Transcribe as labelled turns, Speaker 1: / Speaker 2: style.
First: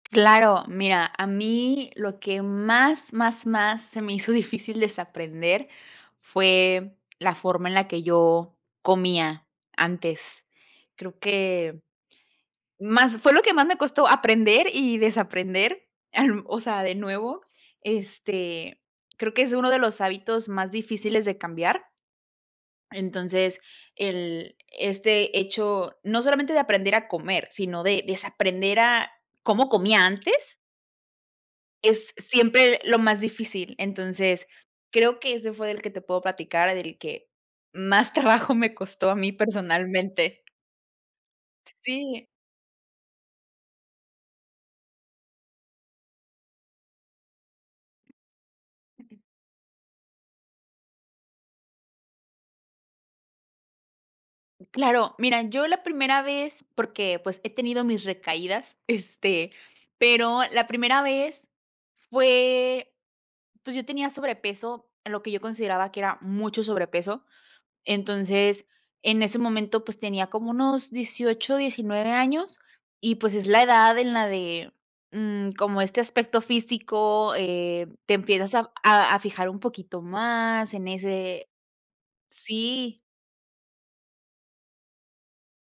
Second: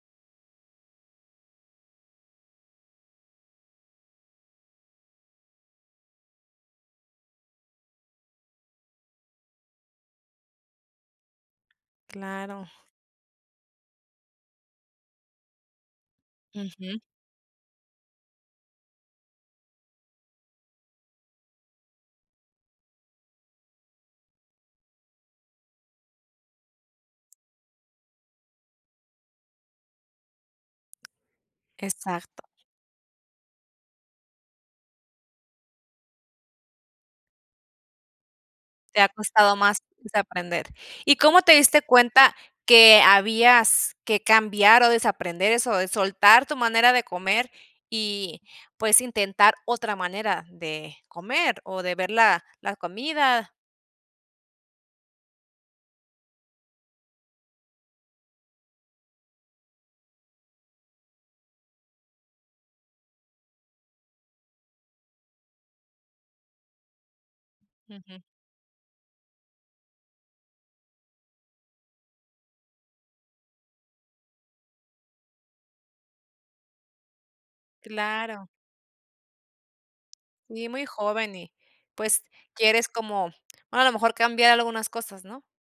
Speaker 1: Claro, mira, a mí lo que más, más, más, se me hizo difícil desaprender, fue la forma en la que yo comía antes. Creo que,
Speaker 2: Claro.
Speaker 1: más fue lo que más me costó aprender y desaprender, em, o sea, de
Speaker 2: Ujú.
Speaker 1: nuevo, este, creo que es uno de los hábitos más difíciles de cambiar Entonces el este hecho no solamente de aprender a comer, sino de desaprender a cómo comía antes es
Speaker 2: Exacto.
Speaker 1: siempre lo más difícil. Entonces, creo que ese fue del que te puedo platicar, del que más trabajo me
Speaker 2: Te ha
Speaker 1: costó a mí
Speaker 2: costado más
Speaker 1: personalmente.
Speaker 2: desaprender. ¿Y cómo te diste
Speaker 1: Sí.
Speaker 2: cuenta que habías que cambiar, o, desaprender eso, de soltar tu manera de comer, y, pues, intentar otra manera de comer, o, de ver la la comida?
Speaker 1: Claro, mira, yo la primera vez, porque, pues, he tenido mis recaídas, este, pero la primera vez fue pues, yo tenía sobrepeso, lo que yo consideraba que era mucho sobrepeso.
Speaker 2: Ujú.
Speaker 1: Entonces, en ese momento, pues, tenía como unos 18, 19 años, y pues, es la edad en la de, mm, como este aspecto físico, eh, te
Speaker 2: Claro.
Speaker 1: empiezas a a a fijar un poquito
Speaker 2: Sí,
Speaker 1: más
Speaker 2: muy
Speaker 1: en
Speaker 2: joven
Speaker 1: ese
Speaker 2: y, pues, quieres
Speaker 1: sí.
Speaker 2: como, a lo mejor cambiar algunas cosas, ¿no?